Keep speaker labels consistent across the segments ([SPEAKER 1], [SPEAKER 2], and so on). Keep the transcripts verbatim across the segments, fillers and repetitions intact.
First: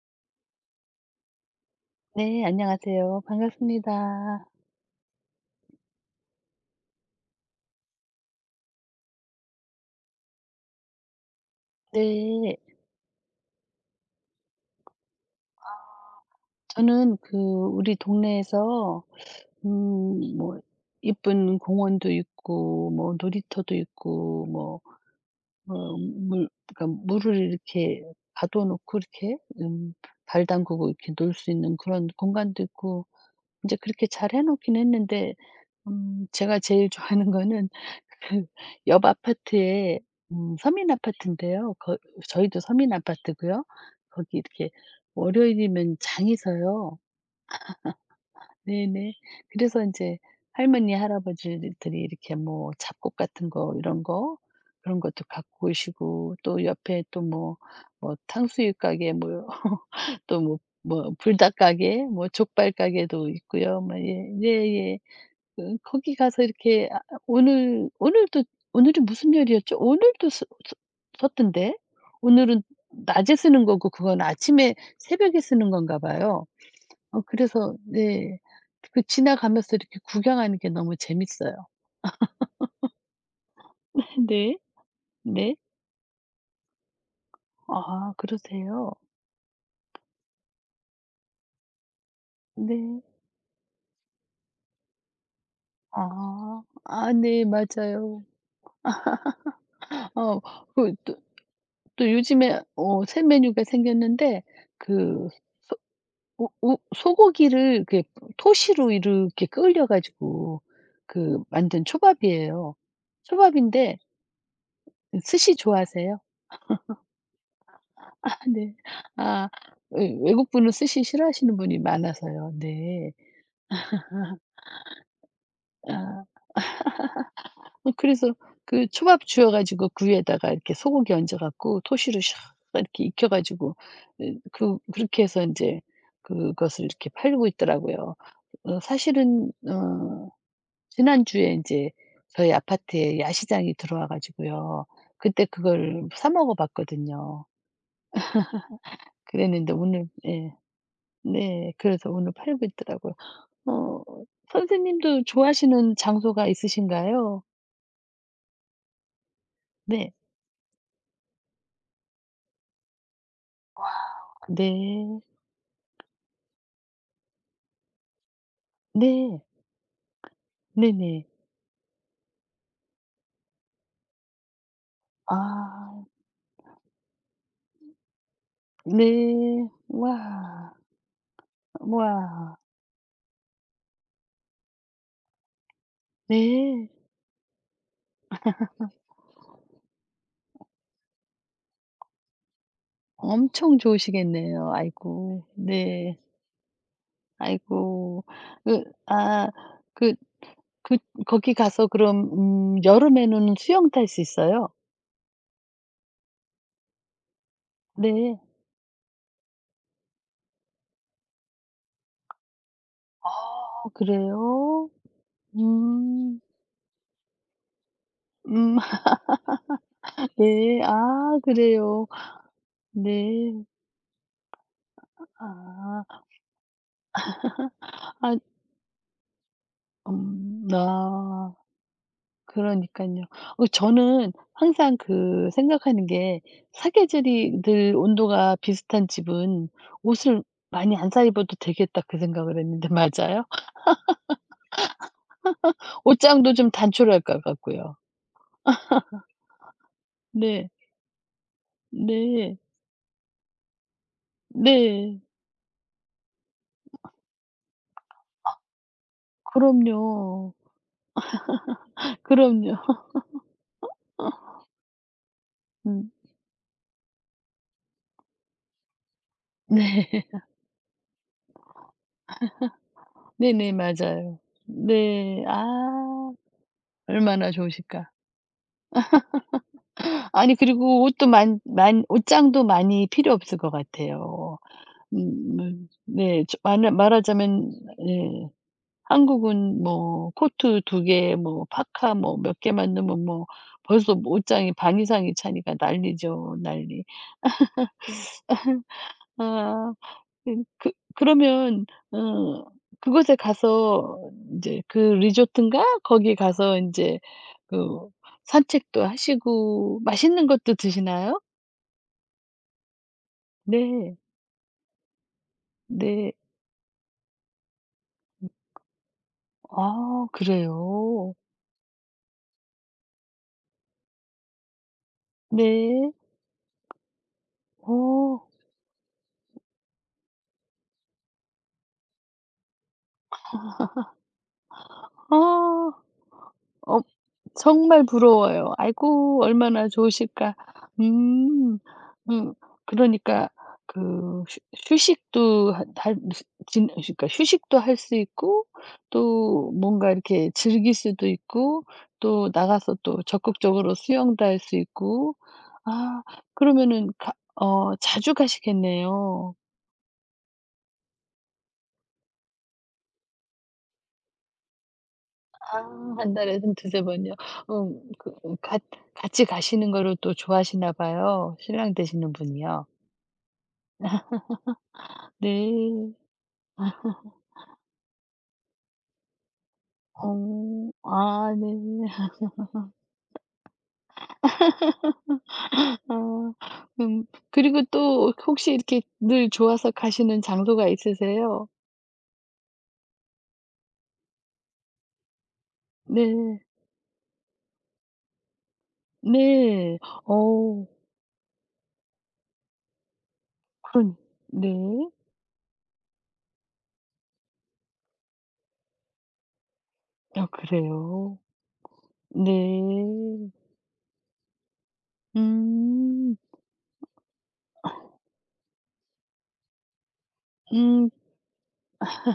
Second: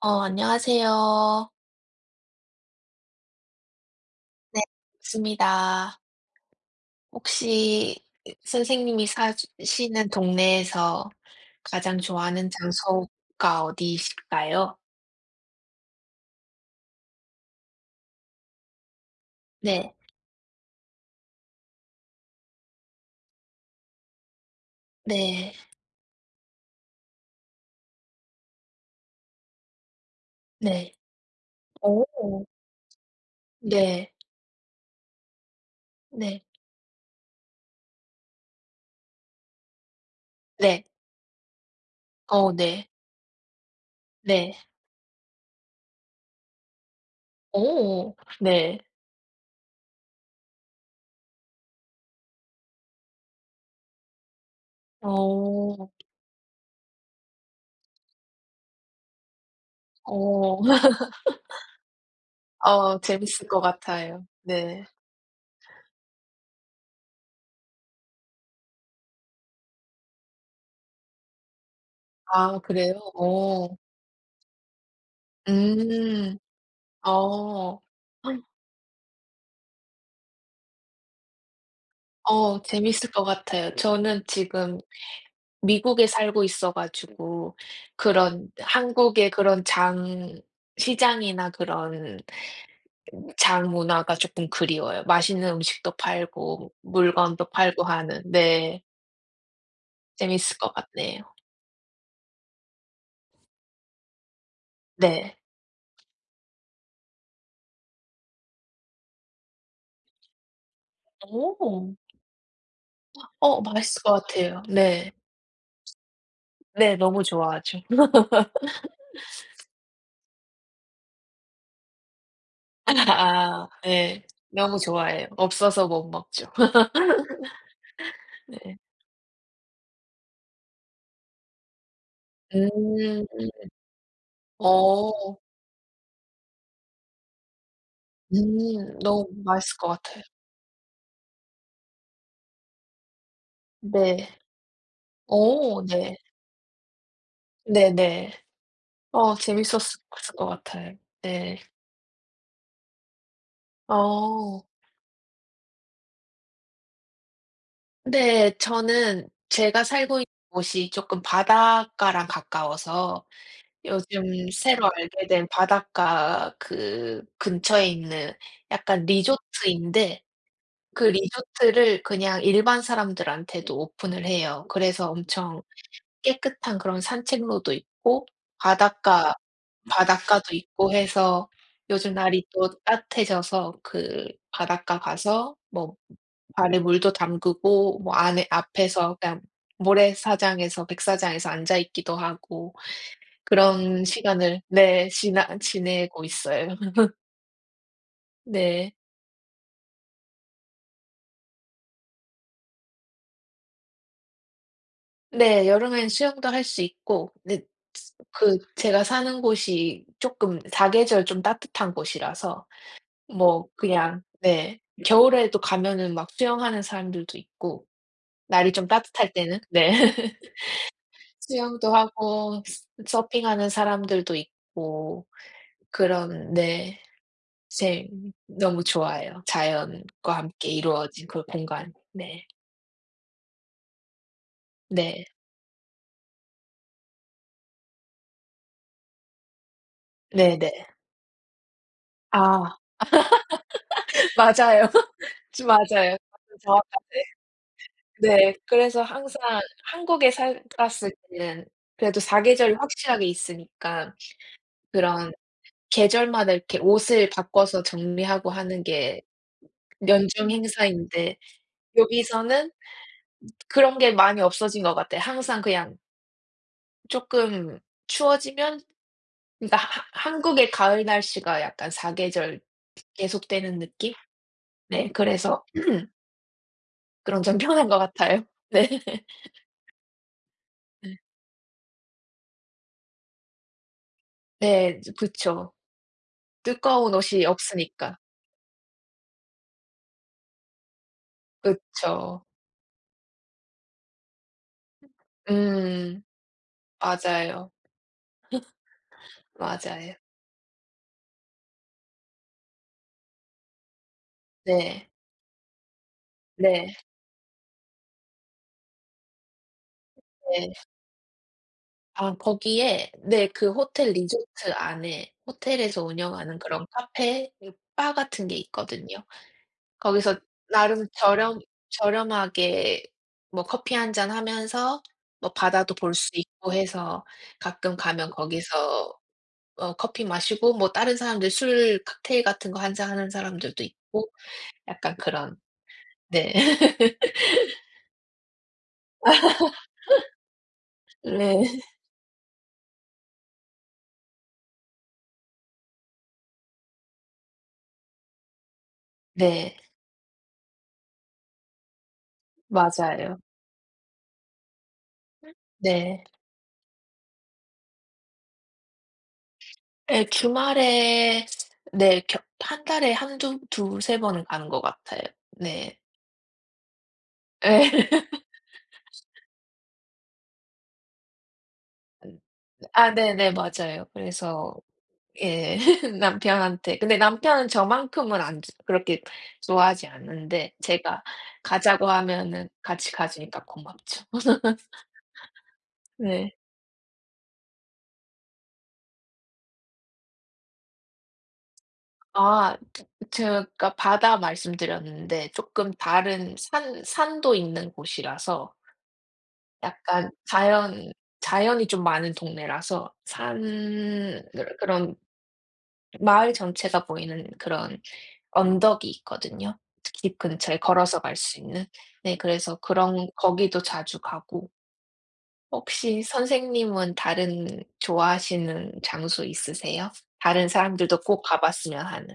[SPEAKER 1] 어 안녕하세요.
[SPEAKER 2] 네. 안녕하세요. 반갑습니다.
[SPEAKER 1] 네. 반습니다. 혹시 선생님이 사시는 동네에서 가장 좋아하는
[SPEAKER 2] 네.
[SPEAKER 1] 장소가 어디실까요?
[SPEAKER 2] 저는 그 우리 동네에서
[SPEAKER 1] 네.
[SPEAKER 2] 음 뭐 예쁜 공원도 있고 뭐 놀이터도 있고 뭐
[SPEAKER 1] 네.
[SPEAKER 2] 어 물 그러니까 물을 이렇게 가둬 놓고 이렇게 음 발 담그고
[SPEAKER 1] 네.
[SPEAKER 2] 이렇게 놀 수 있는
[SPEAKER 1] 오,
[SPEAKER 2] 그런 공간도 있고 이제 그렇게
[SPEAKER 1] 네.
[SPEAKER 2] 잘 해 놓긴 했는데 음
[SPEAKER 1] 네.
[SPEAKER 2] 제가 제일 좋아하는 거는 그옆 아파트에 음
[SPEAKER 1] 네.
[SPEAKER 2] 서민 아파트인데요. 거
[SPEAKER 1] 어
[SPEAKER 2] 저희도
[SPEAKER 1] 네.
[SPEAKER 2] 서민 아파트고요. 거기
[SPEAKER 1] 네.
[SPEAKER 2] 이렇게 월요일이면 장이 서요.
[SPEAKER 1] 오 네.
[SPEAKER 2] 네네. 그래서 이제 할머니, 할아버지들이 이렇게 뭐 잡곡 같은 거 이런 거 그런
[SPEAKER 1] 오
[SPEAKER 2] 것도 갖고
[SPEAKER 1] 오
[SPEAKER 2] 오시고 또 옆에 또 뭐 뭐 탕수육 가게 뭐 또 뭐 뭐 불닭 가게 뭐 족발
[SPEAKER 1] 어
[SPEAKER 2] 가게도
[SPEAKER 1] 재밌을 것
[SPEAKER 2] 있고요. 뭐
[SPEAKER 1] 같아요.
[SPEAKER 2] 예.
[SPEAKER 1] 네.
[SPEAKER 2] 예예. 그 거기 가서 이렇게 아 오늘 오늘도 오늘이 무슨 요리였죠? 오늘도 써 써 썼던데.
[SPEAKER 1] 아
[SPEAKER 2] 오늘은
[SPEAKER 1] 그래요?
[SPEAKER 2] 낮에 쓰는
[SPEAKER 1] 오오.
[SPEAKER 2] 거고 그건 아침에 새벽에 쓰는 건가
[SPEAKER 1] 음.
[SPEAKER 2] 봐요. 어 그래서
[SPEAKER 1] 어.
[SPEAKER 2] 네. 그 지나가면서 이렇게 구경하는 게 너무 재밌어요.
[SPEAKER 1] 어 재밌을 것 같아요. 저는
[SPEAKER 2] 네.
[SPEAKER 1] 지금
[SPEAKER 2] 네.
[SPEAKER 1] 미국에 살고 있어 가지고
[SPEAKER 2] 아
[SPEAKER 1] 그런
[SPEAKER 2] 그러세요?
[SPEAKER 1] 한국의 그런 장 시장이나 그런
[SPEAKER 2] 네.
[SPEAKER 1] 장 문화가 쪼끔 그리워요. 맛있는 음식도
[SPEAKER 2] 아.
[SPEAKER 1] 팔고
[SPEAKER 2] 아 네.
[SPEAKER 1] 물건도 팔고 하는.
[SPEAKER 2] 맞아요.
[SPEAKER 1] 네.
[SPEAKER 2] 어
[SPEAKER 1] 재밌을 것
[SPEAKER 2] 그 또
[SPEAKER 1] 같네요.
[SPEAKER 2] 또 요즘에 어 새 메뉴가 생겼는데 그
[SPEAKER 1] 네.
[SPEAKER 2] 우 우 소고기를 이렇게 토시로 이렇게 끓여 가지고 그 만든
[SPEAKER 1] 오.
[SPEAKER 2] 초밥이에요.
[SPEAKER 1] 어
[SPEAKER 2] 초밥인데
[SPEAKER 1] 맛있을 것 같아요. 네.
[SPEAKER 2] 스시 좋아하세요?
[SPEAKER 1] 네 너무 좋아하죠.
[SPEAKER 2] 아 네. 아 외 외국분은 스시 싫어하시는 분이 많아서요. 네.
[SPEAKER 1] 아 네. 너무 좋아해요. 없어서 못
[SPEAKER 2] 아
[SPEAKER 1] 먹죠.
[SPEAKER 2] 어 그래서
[SPEAKER 1] 네.
[SPEAKER 2] 그 초밥 주워 가지고 그 위에다가 이렇게 소고기 얹어 갖고 토시로 샥 이렇게
[SPEAKER 1] 음.
[SPEAKER 2] 익혀 가지고 그 그렇게
[SPEAKER 1] 어.
[SPEAKER 2] 해서 이제 그것을 이렇게 팔고 있더라고요. 어
[SPEAKER 1] 음. 너무
[SPEAKER 2] 사실은
[SPEAKER 1] 맛있을 것 같아요.
[SPEAKER 2] 어 지난주에 인제 저희 아파트에 야시장이 들어와
[SPEAKER 1] 네.
[SPEAKER 2] 가지고요. 그때
[SPEAKER 1] 어
[SPEAKER 2] 그걸
[SPEAKER 1] 네.
[SPEAKER 2] 사 먹어 봤거든요.
[SPEAKER 1] 네네. 어
[SPEAKER 2] 그랬는데
[SPEAKER 1] 재밌었을
[SPEAKER 2] 오늘
[SPEAKER 1] 것
[SPEAKER 2] 예.
[SPEAKER 1] 같아요. 네.
[SPEAKER 2] 네. 그래서 오늘 팔고 있더라고요. 어
[SPEAKER 1] 어.
[SPEAKER 2] 선생님도 좋아하시는 장소가 있으신가요?
[SPEAKER 1] 네. 저는 제가
[SPEAKER 2] 네.
[SPEAKER 1] 살고 있는 곳이 쪼끔 바닷가랑 가까워서 요즘 새로
[SPEAKER 2] 네.
[SPEAKER 1] 알게 된 바닷가 그 근처에 있는 약간
[SPEAKER 2] 네.
[SPEAKER 1] 리조트인데 그
[SPEAKER 2] 네네.
[SPEAKER 1] 리조트를 그냥 일반 사람들한테도 오픈을 해요. 그래서 엄청
[SPEAKER 2] 아
[SPEAKER 1] 깨끗한 그런 산책로도 있고 바닷가
[SPEAKER 2] 네.
[SPEAKER 1] 바닷가도
[SPEAKER 2] 와.
[SPEAKER 1] 있고 해서 요즘 날이
[SPEAKER 2] 와.
[SPEAKER 1] 또 따뜻해져서 그 바닷가 가서 뭐 발에
[SPEAKER 2] 네.
[SPEAKER 1] 물도 담그고 뭐 안에 앞에서 그냥 모래사장에서 백사장에서 앉아 있기도 하고
[SPEAKER 2] 엄청
[SPEAKER 1] 그런 시간을
[SPEAKER 2] 좋으시겠네요.
[SPEAKER 1] 네
[SPEAKER 2] 아이고.
[SPEAKER 1] 지나
[SPEAKER 2] 네.
[SPEAKER 1] 지내고 있어요.
[SPEAKER 2] 아이고. 그
[SPEAKER 1] 네.
[SPEAKER 2] 아그 그 거기 가서 그럼 음 여름에는 수영 탈 수 있어요.
[SPEAKER 1] 네. 여름엔 수영도 할 수 있고 근데
[SPEAKER 2] 네.
[SPEAKER 1] 그 제가 사는 곳이 쪼끔 사계절 좀 따뜻한 곳이라서 뭐
[SPEAKER 2] 아
[SPEAKER 1] 그냥 네.
[SPEAKER 2] 그래요?
[SPEAKER 1] 겨울에도 가면은 막
[SPEAKER 2] 음.
[SPEAKER 1] 수영하는 사람들도 있고 날이
[SPEAKER 2] 음
[SPEAKER 1] 좀 따뜻할 때는 네.
[SPEAKER 2] 네. 아
[SPEAKER 1] 수영도
[SPEAKER 2] 그래요.
[SPEAKER 1] 하고 스
[SPEAKER 2] 네.
[SPEAKER 1] 서핑하는 사람들도 있고
[SPEAKER 2] 아.
[SPEAKER 1] 그런 네. 제
[SPEAKER 2] 아
[SPEAKER 1] 너무 좋아해요. 자연과
[SPEAKER 2] 음
[SPEAKER 1] 함께 이루어진 그
[SPEAKER 2] 아
[SPEAKER 1] 공간. 네.
[SPEAKER 2] 그러니깐요. 어 저는 항상
[SPEAKER 1] 네.
[SPEAKER 2] 그 생각하는 게 사계절이 늘 온도가 비슷한 집은 옷을
[SPEAKER 1] 네네.
[SPEAKER 2] 많이 안 사 입어도 되겠다 그 생각을
[SPEAKER 1] 아
[SPEAKER 2] 했는데 맞아요?
[SPEAKER 1] 맞아요. 지 맞아요.
[SPEAKER 2] 옷장도
[SPEAKER 1] 완전
[SPEAKER 2] 좀 단촐할
[SPEAKER 1] 정확하세요.
[SPEAKER 2] 것 같고요.
[SPEAKER 1] 네. 그래서 항상 한국에
[SPEAKER 2] 네.
[SPEAKER 1] 살았을 때는 그래도
[SPEAKER 2] 네.
[SPEAKER 1] 사계절이 확실하게 있으니까
[SPEAKER 2] 네.
[SPEAKER 1] 그런 계절마다 이렇게 옷을 바꿔서 정리하고 하는 게 연중
[SPEAKER 2] 그럼요.
[SPEAKER 1] 행사인데 여기서는
[SPEAKER 2] 그럼요.
[SPEAKER 1] 그런 게 많이 없어진 것 같아요. 항상 그냥
[SPEAKER 2] 음.
[SPEAKER 1] 쪼끔 추워지면 그러니까 하
[SPEAKER 2] 네.
[SPEAKER 1] 한국의 가을 날씨가 약간 사계절
[SPEAKER 2] 네네.
[SPEAKER 1] 계속되는 느낌?
[SPEAKER 2] 맞아요.
[SPEAKER 1] 네
[SPEAKER 2] 네.
[SPEAKER 1] 그래서
[SPEAKER 2] 아
[SPEAKER 1] 그런
[SPEAKER 2] 얼마나
[SPEAKER 1] 점 편한 것
[SPEAKER 2] 좋으실까.
[SPEAKER 1] 같아요. 네.
[SPEAKER 2] 아니 그리고
[SPEAKER 1] 네.
[SPEAKER 2] 옷도 많 많 옷장도 많이 필요 없을 것 같아요.
[SPEAKER 1] 네
[SPEAKER 2] 음
[SPEAKER 1] 그쵸.
[SPEAKER 2] 음 네. 저 말하
[SPEAKER 1] 두꺼운 옷이
[SPEAKER 2] 말하자면
[SPEAKER 1] 없으니까.
[SPEAKER 2] 예 한국은 뭐 코트 두 개 뭐 파카 뭐
[SPEAKER 1] 그쵸.
[SPEAKER 2] 몇 개만 넣으면 뭐 벌써 옷장이 반 이상이 차니까
[SPEAKER 1] 음
[SPEAKER 2] 난리죠, 난리.
[SPEAKER 1] 맞아요.
[SPEAKER 2] 아.
[SPEAKER 1] 맞아요.
[SPEAKER 2] 음 그 그러면 어 그곳에 가서 이제 그
[SPEAKER 1] 네.
[SPEAKER 2] 리조트인가 거기 가서 이
[SPEAKER 1] 네.
[SPEAKER 2] 제 그 산책도 하시고 맛있는
[SPEAKER 1] 네.
[SPEAKER 2] 것도 드시나요?
[SPEAKER 1] 아 거기에 네 그 호텔
[SPEAKER 2] 네.
[SPEAKER 1] 리조트 안에 호텔에서
[SPEAKER 2] 네.
[SPEAKER 1] 운영하는 그런 카페 그 바 같은 게 있거든요.
[SPEAKER 2] 아
[SPEAKER 1] 거기서 나름
[SPEAKER 2] 그래요?
[SPEAKER 1] 저렴 저렴하게 뭐 커피 한 잔 하면서 뭐 바다도
[SPEAKER 2] 네.
[SPEAKER 1] 볼 수 있고 해서 가끔 가면
[SPEAKER 2] 어.
[SPEAKER 1] 거기서 어 커피 마시고 뭐 다른 사람들 술 칵테일 같은 거 한 잔 하는 사람들도 있고 약간 그런
[SPEAKER 2] 아.
[SPEAKER 1] 네.
[SPEAKER 2] 어 정말 부러워요. 아이고 얼마나 좋으실까.
[SPEAKER 1] 네.
[SPEAKER 2] 음. 음 그러니까 그 휴 휴식도 하 할 수- 진 그러니까 휴식도 할 수 있고 또
[SPEAKER 1] 네.
[SPEAKER 2] 뭔가 이렇게 즐길 수도 있고 또 나가서 또
[SPEAKER 1] 맞아요.
[SPEAKER 2] 적극적으로 수영도 할 수 있고. 아
[SPEAKER 1] 네.
[SPEAKER 2] 그러면은 가 어 자주 가시겠네요.
[SPEAKER 1] 예. 주말에 네. 겨 달에 한, 두, 두세 번은 가는 것 같아요.
[SPEAKER 2] 아
[SPEAKER 1] 네.
[SPEAKER 2] 한 달에 한 두세 번요. 음
[SPEAKER 1] 예.
[SPEAKER 2] 그 같 같이 가시는 거를 또 좋아하시나 봐요, 신랑 되시는
[SPEAKER 1] 음
[SPEAKER 2] 분이요.
[SPEAKER 1] 아 네네. 맞아요. 그래서 예.
[SPEAKER 2] 네.
[SPEAKER 1] 남편한테 근데 남편은 저만큼은 안 주- 그렇게 좋아하지 않는데
[SPEAKER 2] 어.
[SPEAKER 1] 제가
[SPEAKER 2] 아 네.
[SPEAKER 1] 가자고 하면은 같이 가주니까 고맙죠.
[SPEAKER 2] 아.
[SPEAKER 1] 네.
[SPEAKER 2] 음 그리고 또 혹시 이렇게 늘 좋아서 가시는 장소가 있으세요?
[SPEAKER 1] 아 저- 제가 바다 말씀드렸는데 조금 다른
[SPEAKER 2] 네.
[SPEAKER 1] 산 산도 있는 곳이라서
[SPEAKER 2] 네.
[SPEAKER 1] 약간
[SPEAKER 2] 어
[SPEAKER 1] 자연 자연이 좀 많은 동네라서 산
[SPEAKER 2] 그런 네.
[SPEAKER 1] 그런 그런 마을 전체가 보이는 그런 언덕이 있거든요. 집
[SPEAKER 2] 아
[SPEAKER 1] 근처에 걸어서 갈
[SPEAKER 2] 그래요?
[SPEAKER 1] 수 있는. 네 그래서
[SPEAKER 2] 네.
[SPEAKER 1] 그런 거기도 자주 가고 혹시
[SPEAKER 2] 음.
[SPEAKER 1] 선생님은 다른 좋아하시는 장소 있으세요? 다른
[SPEAKER 2] 음.
[SPEAKER 1] 사람들도 꼭 가 봤으면 하는.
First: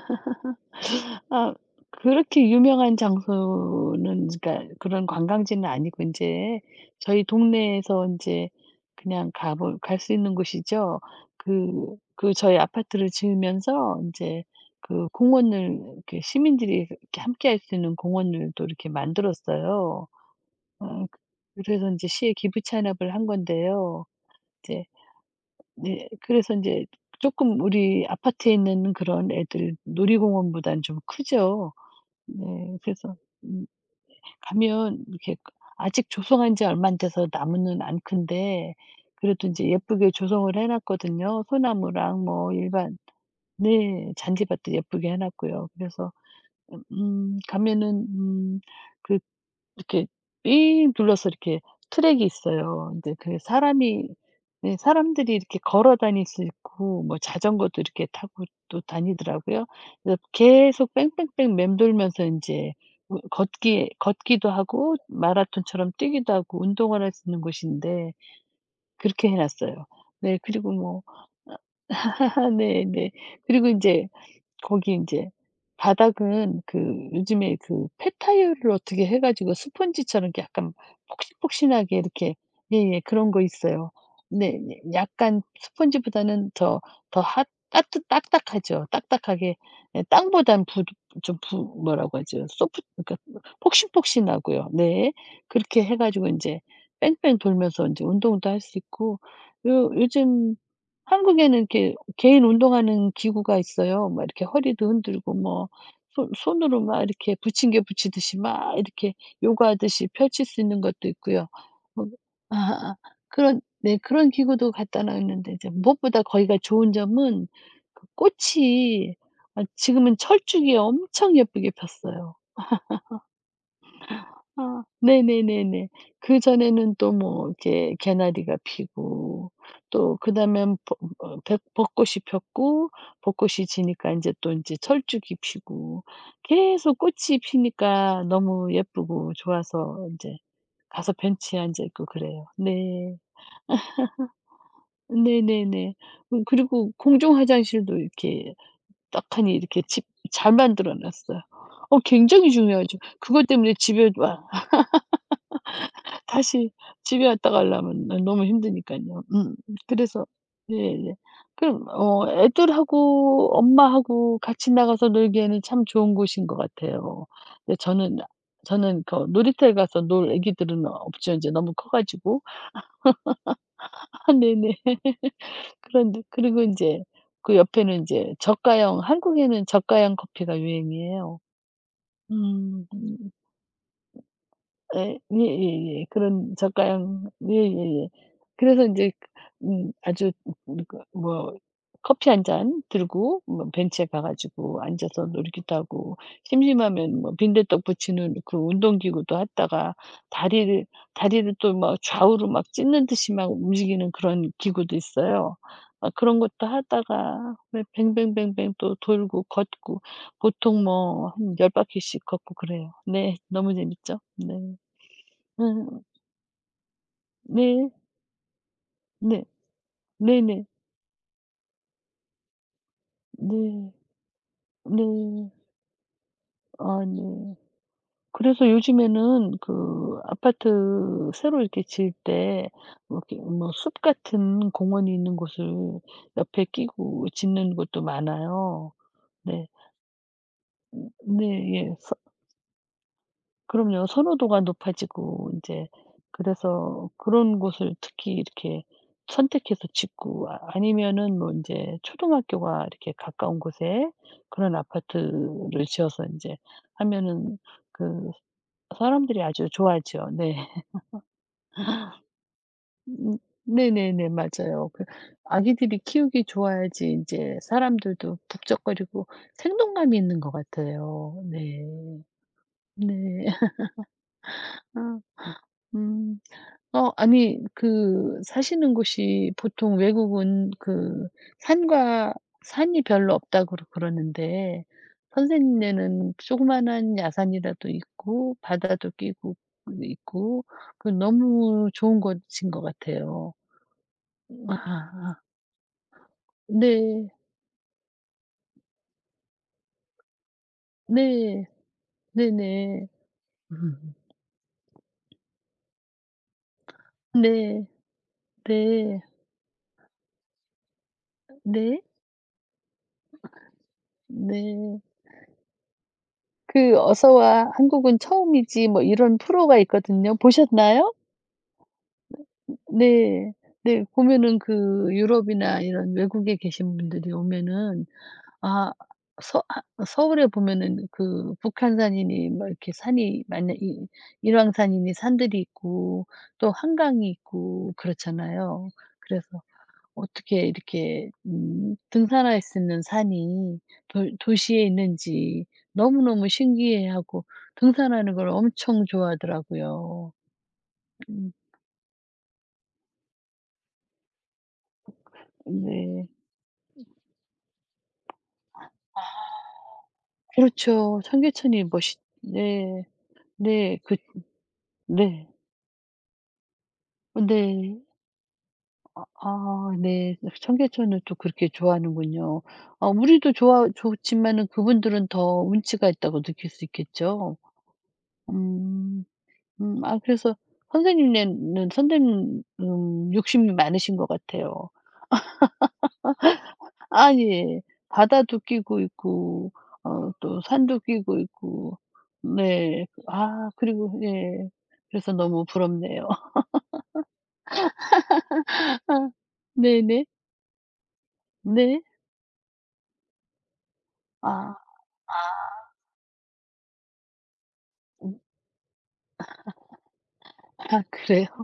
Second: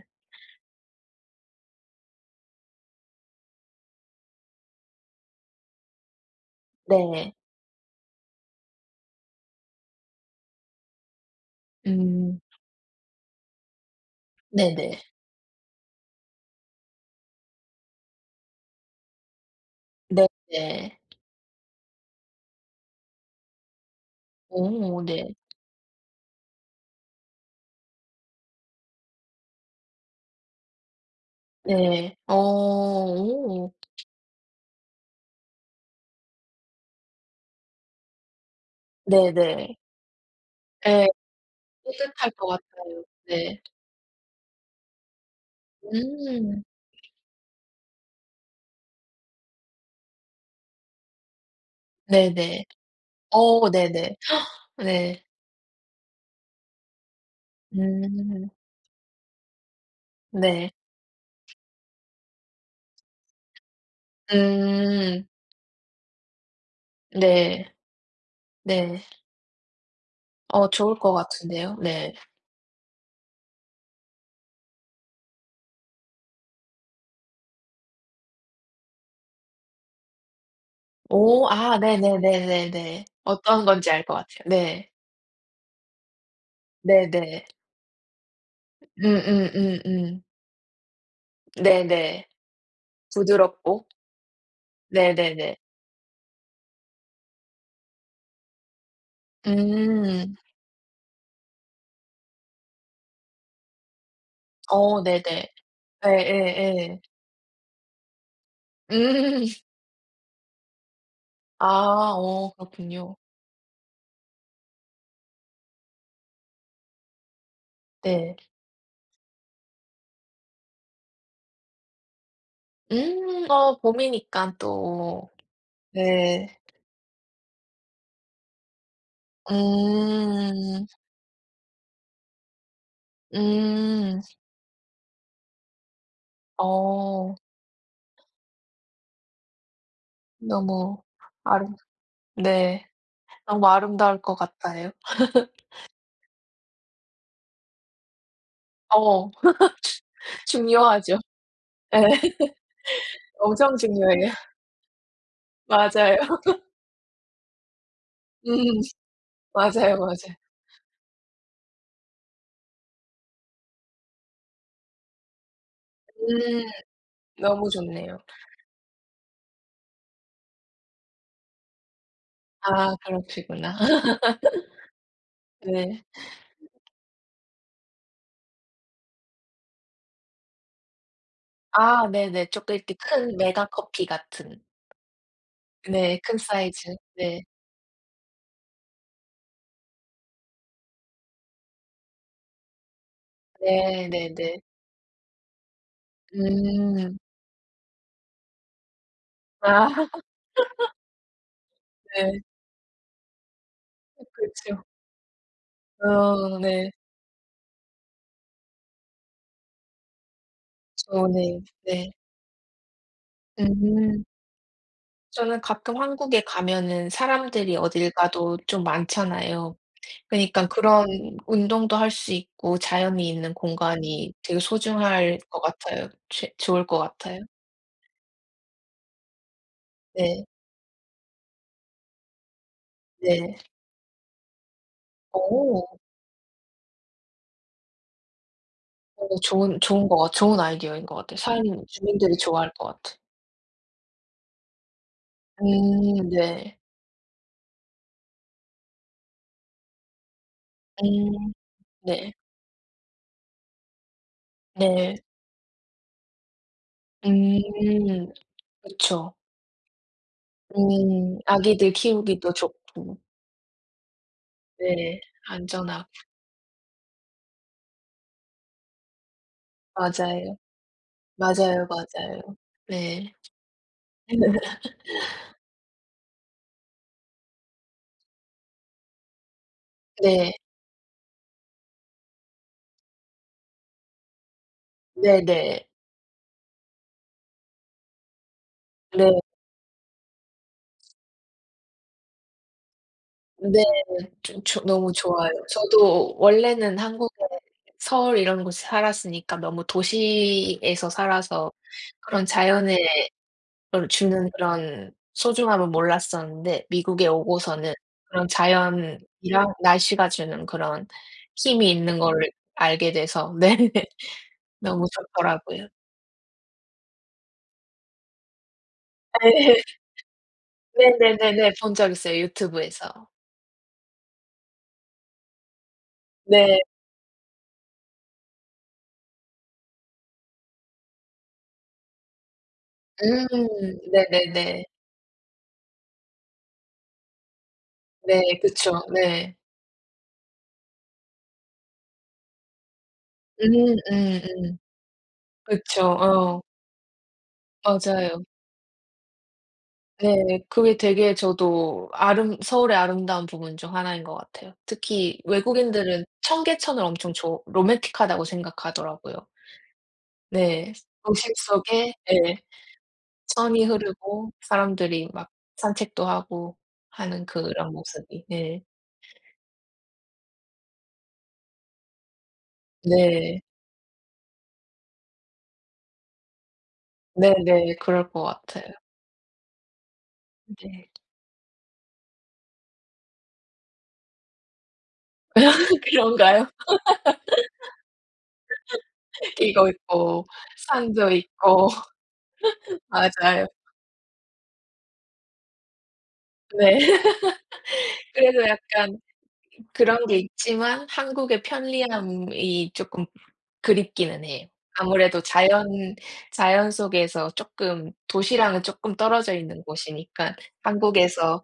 [SPEAKER 2] 아 그렇게 유명한 장소는 그러니까 그런 관광지는 아니고 이제 저희
[SPEAKER 1] 네.
[SPEAKER 2] 동네에서 이제 그냥 가볼 갈 수 있는 곳이죠. 그 그
[SPEAKER 1] 음.
[SPEAKER 2] 저희 아파트를 지으면서 이제
[SPEAKER 1] 네네.
[SPEAKER 2] 그 공원을 이렇게 시민들이 이렇게 함께할 수 있는 공원을 또 이렇게 만들었어요.
[SPEAKER 1] 네네.
[SPEAKER 2] 어 그래서 이제 시에 기부 찬합을 한 건데요. 이제
[SPEAKER 1] 오 네.
[SPEAKER 2] 네 그래서 이제 조금 우리 아파트에 있는 그런 애들 놀이공원보단 좀 크죠.
[SPEAKER 1] 네. 어
[SPEAKER 2] 네. 그래서 음
[SPEAKER 1] 오.
[SPEAKER 2] 가면 이렇게 아직 조성한 지 얼마 안 돼서 나무는 안 큰데 그래도 이제
[SPEAKER 1] 네네.
[SPEAKER 2] 예쁘게 조성을 해
[SPEAKER 1] 예.
[SPEAKER 2] 놨거든요. 소나무랑
[SPEAKER 1] 뿌듯할 것
[SPEAKER 2] 뭐 일반
[SPEAKER 1] 같아요. 네.
[SPEAKER 2] 네 잔디밭도 예쁘게 해 놨고요. 그래서
[SPEAKER 1] 음.
[SPEAKER 2] 음 음, 가면은 음그 이렇게 삥 둘러서 이렇게 트랙이
[SPEAKER 1] 네네.
[SPEAKER 2] 있어요. 근데 그
[SPEAKER 1] 어
[SPEAKER 2] 사람이
[SPEAKER 1] 네네.
[SPEAKER 2] 네
[SPEAKER 1] 네.
[SPEAKER 2] 사람들이 이렇게 걸어 다닐 수 있고 뭐 자전거도 이렇게 타고
[SPEAKER 1] 음.
[SPEAKER 2] 또 다니더라고요. 그래서
[SPEAKER 1] 네.
[SPEAKER 2] 계속 뺑뺑뺑 맴돌면서 인제 으 걷기 걷기도 하고
[SPEAKER 1] 음.
[SPEAKER 2] 마라톤처럼 뛰기도 하고 운동을 할 수 있는
[SPEAKER 1] 네.
[SPEAKER 2] 곳인데
[SPEAKER 1] 네.
[SPEAKER 2] 그렇게 해 놨어요. 네
[SPEAKER 1] 어
[SPEAKER 2] 그리고
[SPEAKER 1] 좋을
[SPEAKER 2] 뭐
[SPEAKER 1] 것 같은데요. 네.
[SPEAKER 2] 네 네. 그리고 인제 거기 이제 바닥은 그 요즘에 그 폐타일을 어떻게 해 가지고 스펀지처럼 이렇게 약간
[SPEAKER 1] 오 아
[SPEAKER 2] 폭신폭신하게 이렇게 예예
[SPEAKER 1] 네네네네네.
[SPEAKER 2] 그런 거
[SPEAKER 1] 어떤 건지
[SPEAKER 2] 있어요.
[SPEAKER 1] 알 것 같아요.
[SPEAKER 2] 네. 예
[SPEAKER 1] 네.
[SPEAKER 2] 약간 스펀지보다는 더 더
[SPEAKER 1] 네네.
[SPEAKER 2] 핫 따뜻 딱딱하죠. 딱딱하게 예
[SPEAKER 1] 음음음음.
[SPEAKER 2] 땅보단 부 좀 부 뭐라고
[SPEAKER 1] 네네.
[SPEAKER 2] 하죠? 소프 그러니까
[SPEAKER 1] 부드럽고.
[SPEAKER 2] 폭신폭신하고요. 네.
[SPEAKER 1] 네네네.
[SPEAKER 2] 그렇게 해 가지고 이제 뺑뺑 돌면서 이제 운동도 할 수 있고 요
[SPEAKER 1] 음.
[SPEAKER 2] 요즘 한국에는 이렇게 개인 운동하는 기구가 있어요. 막 이렇게 허리도
[SPEAKER 1] 어
[SPEAKER 2] 흔들고
[SPEAKER 1] 네네.
[SPEAKER 2] 뭐 손 손으로
[SPEAKER 1] 예예예. 음.
[SPEAKER 2] 막 이렇게 부침개 부치듯이 막 이렇게 요가하듯이 펼칠 수 있는 것도 있고요. 뭐
[SPEAKER 1] 아 어
[SPEAKER 2] 아 아,
[SPEAKER 1] 그렇군요.
[SPEAKER 2] 그런 네 그런 기구도 갖다 놨는데 이제 무엇보다 거기가 좋은 점은 그
[SPEAKER 1] 네.
[SPEAKER 2] 꽃이 아 지금은 철쭉이 엄청 예쁘게 폈어요.
[SPEAKER 1] 음 어 봄이니까
[SPEAKER 2] 아
[SPEAKER 1] 또.
[SPEAKER 2] 네네네네.
[SPEAKER 1] 네.
[SPEAKER 2] 그전에는 또 뭐 이렇게 개나리가 피고 또 그다음엔
[SPEAKER 1] 음.
[SPEAKER 2] 벚 어 벚꽃이 폈고 벚꽃이 지니까 이
[SPEAKER 1] 음.
[SPEAKER 2] 제 또 이제 철쭉이 피고 계속
[SPEAKER 1] 어.
[SPEAKER 2] 꽃이 피니까 너무 예쁘고 좋아서 이제
[SPEAKER 1] 너무
[SPEAKER 2] 가서 벤치에
[SPEAKER 1] 아름
[SPEAKER 2] 앉아 있고 그래요.
[SPEAKER 1] 네.
[SPEAKER 2] 네.
[SPEAKER 1] 너무 아름다울 것 같아요.
[SPEAKER 2] 네네네. 음 그리고 공중 화장실도 이렇게
[SPEAKER 1] 어.
[SPEAKER 2] 떡하니 이렇게 집 잘 만들어
[SPEAKER 1] 중요하죠.
[SPEAKER 2] 놨어요. 어
[SPEAKER 1] 네,
[SPEAKER 2] 굉장히 중요하죠. 그것 때문에
[SPEAKER 1] 엄청
[SPEAKER 2] 집에
[SPEAKER 1] 중요해요.
[SPEAKER 2] 와
[SPEAKER 1] 맞아요.
[SPEAKER 2] 다시 집에 왔다 가려면 너무
[SPEAKER 1] 음.
[SPEAKER 2] 힘드니깐요. 음.
[SPEAKER 1] 맞아요,
[SPEAKER 2] 그래서
[SPEAKER 1] 맞아요.
[SPEAKER 2] 예예. 그럼 어 애들하고 엄마하고 같이 나가서 놀기에는 참 좋은 곳인 것
[SPEAKER 1] 음.
[SPEAKER 2] 같아요.
[SPEAKER 1] 너무
[SPEAKER 2] 근데
[SPEAKER 1] 좋네요.
[SPEAKER 2] 저는 저는 그 놀이터에 가서 놀 애기들은 없죠. 인제 너무 커 가지고.
[SPEAKER 1] 아 그러피구나
[SPEAKER 2] 아 네네.
[SPEAKER 1] 네.
[SPEAKER 2] 그런데 그리고 인제 그 옆에는 인제 저가형 한국에는 저가형 커피가 유행이에요.
[SPEAKER 1] 아 네네. 조금
[SPEAKER 2] 음.
[SPEAKER 1] 이렇게
[SPEAKER 2] 네.
[SPEAKER 1] 큰 메가 커피 같은.
[SPEAKER 2] 예. 예예예.
[SPEAKER 1] 네. 큰
[SPEAKER 2] 그런
[SPEAKER 1] 사이즈.
[SPEAKER 2] 저가형
[SPEAKER 1] 네.
[SPEAKER 2] 예예예. 그래서 인제 음 아주 음 그 뭐 커피 한 잔 들고 뭐 벤치에 가
[SPEAKER 1] 네네네.
[SPEAKER 2] 가지고 앉아서 놀기도 하고
[SPEAKER 1] 음.
[SPEAKER 2] 심심하면 뭐 빈대떡 부치는 그 운동기구도 하다가
[SPEAKER 1] 아.
[SPEAKER 2] 다리를 다리를 또 막
[SPEAKER 1] 네.
[SPEAKER 2] 좌우로 막 찢는 듯이 막 움직이는 그런
[SPEAKER 1] 그렇죠.
[SPEAKER 2] 기구도 있어요. 아 그런
[SPEAKER 1] 어
[SPEAKER 2] 것도
[SPEAKER 1] 네.
[SPEAKER 2] 하다가 왜 뱅뱅뱅뱅 또 돌고 걷고 보통
[SPEAKER 1] 저
[SPEAKER 2] 뭐 한
[SPEAKER 1] 네.
[SPEAKER 2] 열
[SPEAKER 1] 네.
[SPEAKER 2] 바퀴씩 걷고 그래요. 네. 너무 재밌죠?
[SPEAKER 1] 음.
[SPEAKER 2] 네.
[SPEAKER 1] 저는 가끔
[SPEAKER 2] 음.
[SPEAKER 1] 한국에 가면은 사람들이
[SPEAKER 2] 네.
[SPEAKER 1] 어딜 가도 좀
[SPEAKER 2] 네.
[SPEAKER 1] 많잖아요.
[SPEAKER 2] 네네네. 네.
[SPEAKER 1] 그니깐 그런 운동도 할 수 있고 자연이 있는
[SPEAKER 2] 네.
[SPEAKER 1] 공간이 되게
[SPEAKER 2] 네.
[SPEAKER 1] 소중할 것 같아요. 죄 좋을 것
[SPEAKER 2] 아
[SPEAKER 1] 같아요.
[SPEAKER 2] 네. 그래서 요즘에는 그
[SPEAKER 1] 네.
[SPEAKER 2] 아파트 새로 이렇게 지을 때 뭐 이렇게
[SPEAKER 1] 네.
[SPEAKER 2] 뭐 숲 같은 공원이 있는
[SPEAKER 1] 어.
[SPEAKER 2] 곳을 옆에 끼고 짓는 곳도 많아요.
[SPEAKER 1] 어
[SPEAKER 2] 네.
[SPEAKER 1] 좋은 좋은 것 같 좋은 아이디어인 것 같아요.
[SPEAKER 2] 음 네
[SPEAKER 1] 산
[SPEAKER 2] 예. 서
[SPEAKER 1] 주민들이 좋아할 것 같아.
[SPEAKER 2] 그럼요. 선호도가 높아지고 인제
[SPEAKER 1] 음 네.
[SPEAKER 2] 그래서 그런 곳을 특히 이렇게 선택해서 짓고 아 아니면은
[SPEAKER 1] 음
[SPEAKER 2] 뭐 인제
[SPEAKER 1] 네.
[SPEAKER 2] 초등학교가 이렇게 가까운 곳에 그런
[SPEAKER 1] 네.
[SPEAKER 2] 아파트를 지어서 인제 하면은 그
[SPEAKER 1] 음. 그쵸.
[SPEAKER 2] 사람들이 아주 좋아하죠. 네.
[SPEAKER 1] 음. 아기들 키우기도 좋고.
[SPEAKER 2] 음 네네네. 맞아요. 그
[SPEAKER 1] 네.
[SPEAKER 2] 아기들이
[SPEAKER 1] 안전하고.
[SPEAKER 2] 키우기 좋아야지 이제 사람들도 북적거리고 생동감이 있는 것
[SPEAKER 1] 맞아요.
[SPEAKER 2] 같아요. 네.
[SPEAKER 1] 맞아요, 맞아요. 네.
[SPEAKER 2] 네. 아 음. 어 아니 그 사시는 곳이 보통
[SPEAKER 1] 네.
[SPEAKER 2] 외국은 그 산과 산이 별로 없다고 그러 그러는데
[SPEAKER 1] 네네.
[SPEAKER 2] 선생님네는 조그마한 야산이라도 있고 바다도
[SPEAKER 1] 네.
[SPEAKER 2] 끼고 있고 그 너무 좋은 곳인 것 같아요.
[SPEAKER 1] 네. 좀 조 너무
[SPEAKER 2] 아.
[SPEAKER 1] 좋아요. 저도 원래는
[SPEAKER 2] 네.
[SPEAKER 1] 한국에 서울 이런 곳에 살았으니까 너무 도시에서
[SPEAKER 2] 네.
[SPEAKER 1] 살아서 그런 자연에
[SPEAKER 2] 네네.
[SPEAKER 1] 어
[SPEAKER 2] 음.
[SPEAKER 1] 주는 그런 소중함을 몰랐었는데 미국에
[SPEAKER 2] 네.
[SPEAKER 1] 오고서는 그런
[SPEAKER 2] 네.
[SPEAKER 1] 자연이랑 날씨가 주는 그런 힘이
[SPEAKER 2] 네.
[SPEAKER 1] 있는 거를 알게 돼서 네.
[SPEAKER 2] 네.
[SPEAKER 1] 너무 좋더라고요.
[SPEAKER 2] 그 "어서와 한국은 처음이지." 뭐 이런 프로가
[SPEAKER 1] 네.
[SPEAKER 2] 있거든요. 보셨나요?
[SPEAKER 1] 네네네네. 본 적 있어요, 유튜브에서.
[SPEAKER 2] 네. 네. 보면은 그 유럽이나 이런 외국에
[SPEAKER 1] 네.
[SPEAKER 2] 계신 분들이 오면은 아 서 하 서울에 보면은 그 북한산이니 뭐 이렇게 산이 만약
[SPEAKER 1] 음.
[SPEAKER 2] 이
[SPEAKER 1] 네네네.
[SPEAKER 2] 일왕산이니 산들이 있고 또 한강이 있고
[SPEAKER 1] 네.
[SPEAKER 2] 그렇잖아요.
[SPEAKER 1] 그쵸. 네.
[SPEAKER 2] 그래서 어떻게 이렇게 음 등산할 수 있는 산이
[SPEAKER 1] 음
[SPEAKER 2] 도
[SPEAKER 1] 음음.
[SPEAKER 2] 도시에 있는지
[SPEAKER 1] 그쵸.
[SPEAKER 2] 너무너무
[SPEAKER 1] 어.
[SPEAKER 2] 신기해하고 등산하는
[SPEAKER 1] 맞아요.
[SPEAKER 2] 걸 엄청 좋아하더라고요.
[SPEAKER 1] 네. 그게 되게
[SPEAKER 2] 음
[SPEAKER 1] 저도 아름 서울의 아름다운 부분 중 하나인 것 같아요. 특히 외국인들은
[SPEAKER 2] 네.
[SPEAKER 1] 청계천을 엄청 좋아 로맨틱하다고 생각하더라고요. 네.
[SPEAKER 2] 그렇죠.
[SPEAKER 1] 도심
[SPEAKER 2] 청계천이
[SPEAKER 1] 속에
[SPEAKER 2] 멋있
[SPEAKER 1] 예
[SPEAKER 2] 네.
[SPEAKER 1] 천이
[SPEAKER 2] 네. 그
[SPEAKER 1] 흐르고 사람들이
[SPEAKER 2] 네.
[SPEAKER 1] 막 산책도 하고
[SPEAKER 2] 어
[SPEAKER 1] 하는 그런
[SPEAKER 2] 네.
[SPEAKER 1] 모습이. 네.
[SPEAKER 2] 아 네. 청계천을 또 그렇게 좋아하는군요. 아 우리도
[SPEAKER 1] 네.
[SPEAKER 2] 좋아 좋지만은 그분들은 더 운치가 있다고 느낄 수 있겠죠?
[SPEAKER 1] 네네. 그럴 것 같아요.
[SPEAKER 2] 음. 음 아 그래서
[SPEAKER 1] 네.
[SPEAKER 2] 선생님네는 선생님 음 욕심이 많으신 것 같아요.
[SPEAKER 1] 그런가요?
[SPEAKER 2] 아니 바다도 끼고 있고
[SPEAKER 1] 이거
[SPEAKER 2] 어
[SPEAKER 1] 있고
[SPEAKER 2] 또 산도
[SPEAKER 1] 상도
[SPEAKER 2] 끼고
[SPEAKER 1] 있고.
[SPEAKER 2] 있고 네.
[SPEAKER 1] 맞아요.
[SPEAKER 2] 아 그리고 예. 그래서 너무 부럽네요.
[SPEAKER 1] 네. 그래서 약간 그런
[SPEAKER 2] 네네.
[SPEAKER 1] 게 있지만 한국의
[SPEAKER 2] 네.
[SPEAKER 1] 편리함이 쪼끔 그립기는 해요.
[SPEAKER 2] 아
[SPEAKER 1] 아무래도
[SPEAKER 2] 아
[SPEAKER 1] 자연 자연 속에서 쪼끔
[SPEAKER 2] 음
[SPEAKER 1] 도시랑은 쪼끔 떨어져 있는 곳이니까
[SPEAKER 2] 아 그래요?
[SPEAKER 1] 한국에서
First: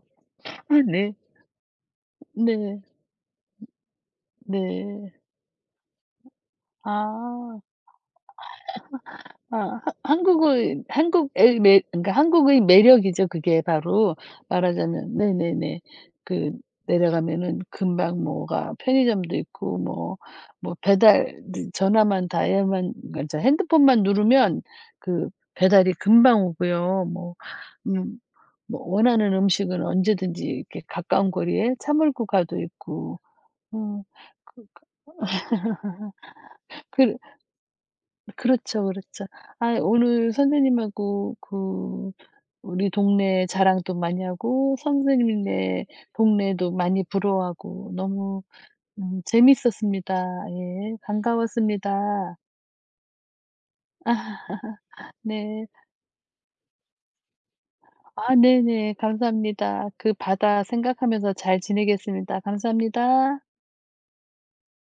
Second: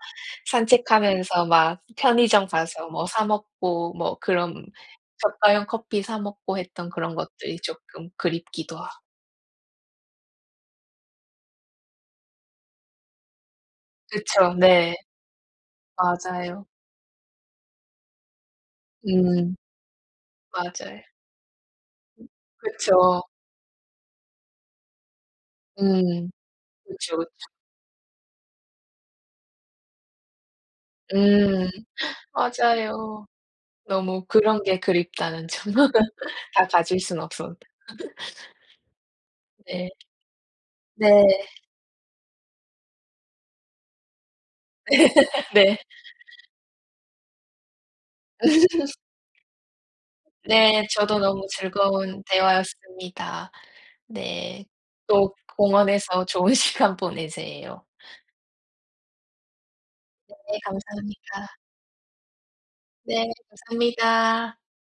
[SPEAKER 2] 네.
[SPEAKER 1] 산책하면서 막 편의점
[SPEAKER 2] 네.
[SPEAKER 1] 가서 뭐 사 먹고 뭐 그런
[SPEAKER 2] 네.
[SPEAKER 1] 저가형 커피 사 먹고 했던 그런 것들이
[SPEAKER 2] 아.
[SPEAKER 1] 쪼끔 그립기도 하고.
[SPEAKER 2] 아 하 한국의 한국의 매 그러니까 한국의 매력이죠. 그게 바로
[SPEAKER 1] 그쵸. 네.
[SPEAKER 2] 말하자면 네네네. 그
[SPEAKER 1] 맞아요.
[SPEAKER 2] 내려가면은 금방 뭐가 편의점도
[SPEAKER 1] 음.
[SPEAKER 2] 있고 뭐 뭐
[SPEAKER 1] 맞아요.
[SPEAKER 2] 배달 느 전화만 다이얼만
[SPEAKER 1] 그쵸.
[SPEAKER 2] 그러니까 핸드폰만 누르면 그 배달이
[SPEAKER 1] 음.
[SPEAKER 2] 금방 오고요.
[SPEAKER 1] 그쵸, 그쵸.
[SPEAKER 2] 뭐 음 뭐 원하는 음식은 언제든지 이렇게 가까운
[SPEAKER 1] 음.
[SPEAKER 2] 거리에 차 몰고 가도 있고.
[SPEAKER 1] 맞아요.
[SPEAKER 2] 음,
[SPEAKER 1] 너무 그런
[SPEAKER 2] 그
[SPEAKER 1] 게 그립다는 점. 다 가질
[SPEAKER 2] 그,
[SPEAKER 1] 순 없어.
[SPEAKER 2] 그렇죠, 그렇죠. 아
[SPEAKER 1] 네.
[SPEAKER 2] 오늘
[SPEAKER 1] 네.
[SPEAKER 2] 선생님하고 그 우리 동네 자랑도 많이 하고
[SPEAKER 1] 네.
[SPEAKER 2] 선생님네 동네도 많이 부러워하고 너무 음 재밌었습니다.
[SPEAKER 1] 네.
[SPEAKER 2] 예.
[SPEAKER 1] 저도 너무 즐거운
[SPEAKER 2] 반가웠습니다.
[SPEAKER 1] 대화였습니다. 네. 또
[SPEAKER 2] 네.
[SPEAKER 1] 공원에서 좋은 시간 보내세요.
[SPEAKER 2] 아 네네. 감사합니다. 그
[SPEAKER 1] 네.
[SPEAKER 2] 바다 생각하면서
[SPEAKER 1] 감사합니다.
[SPEAKER 2] 잘 지내겠습니다.
[SPEAKER 1] 네.
[SPEAKER 2] 감사합니다.
[SPEAKER 1] 감사합니다.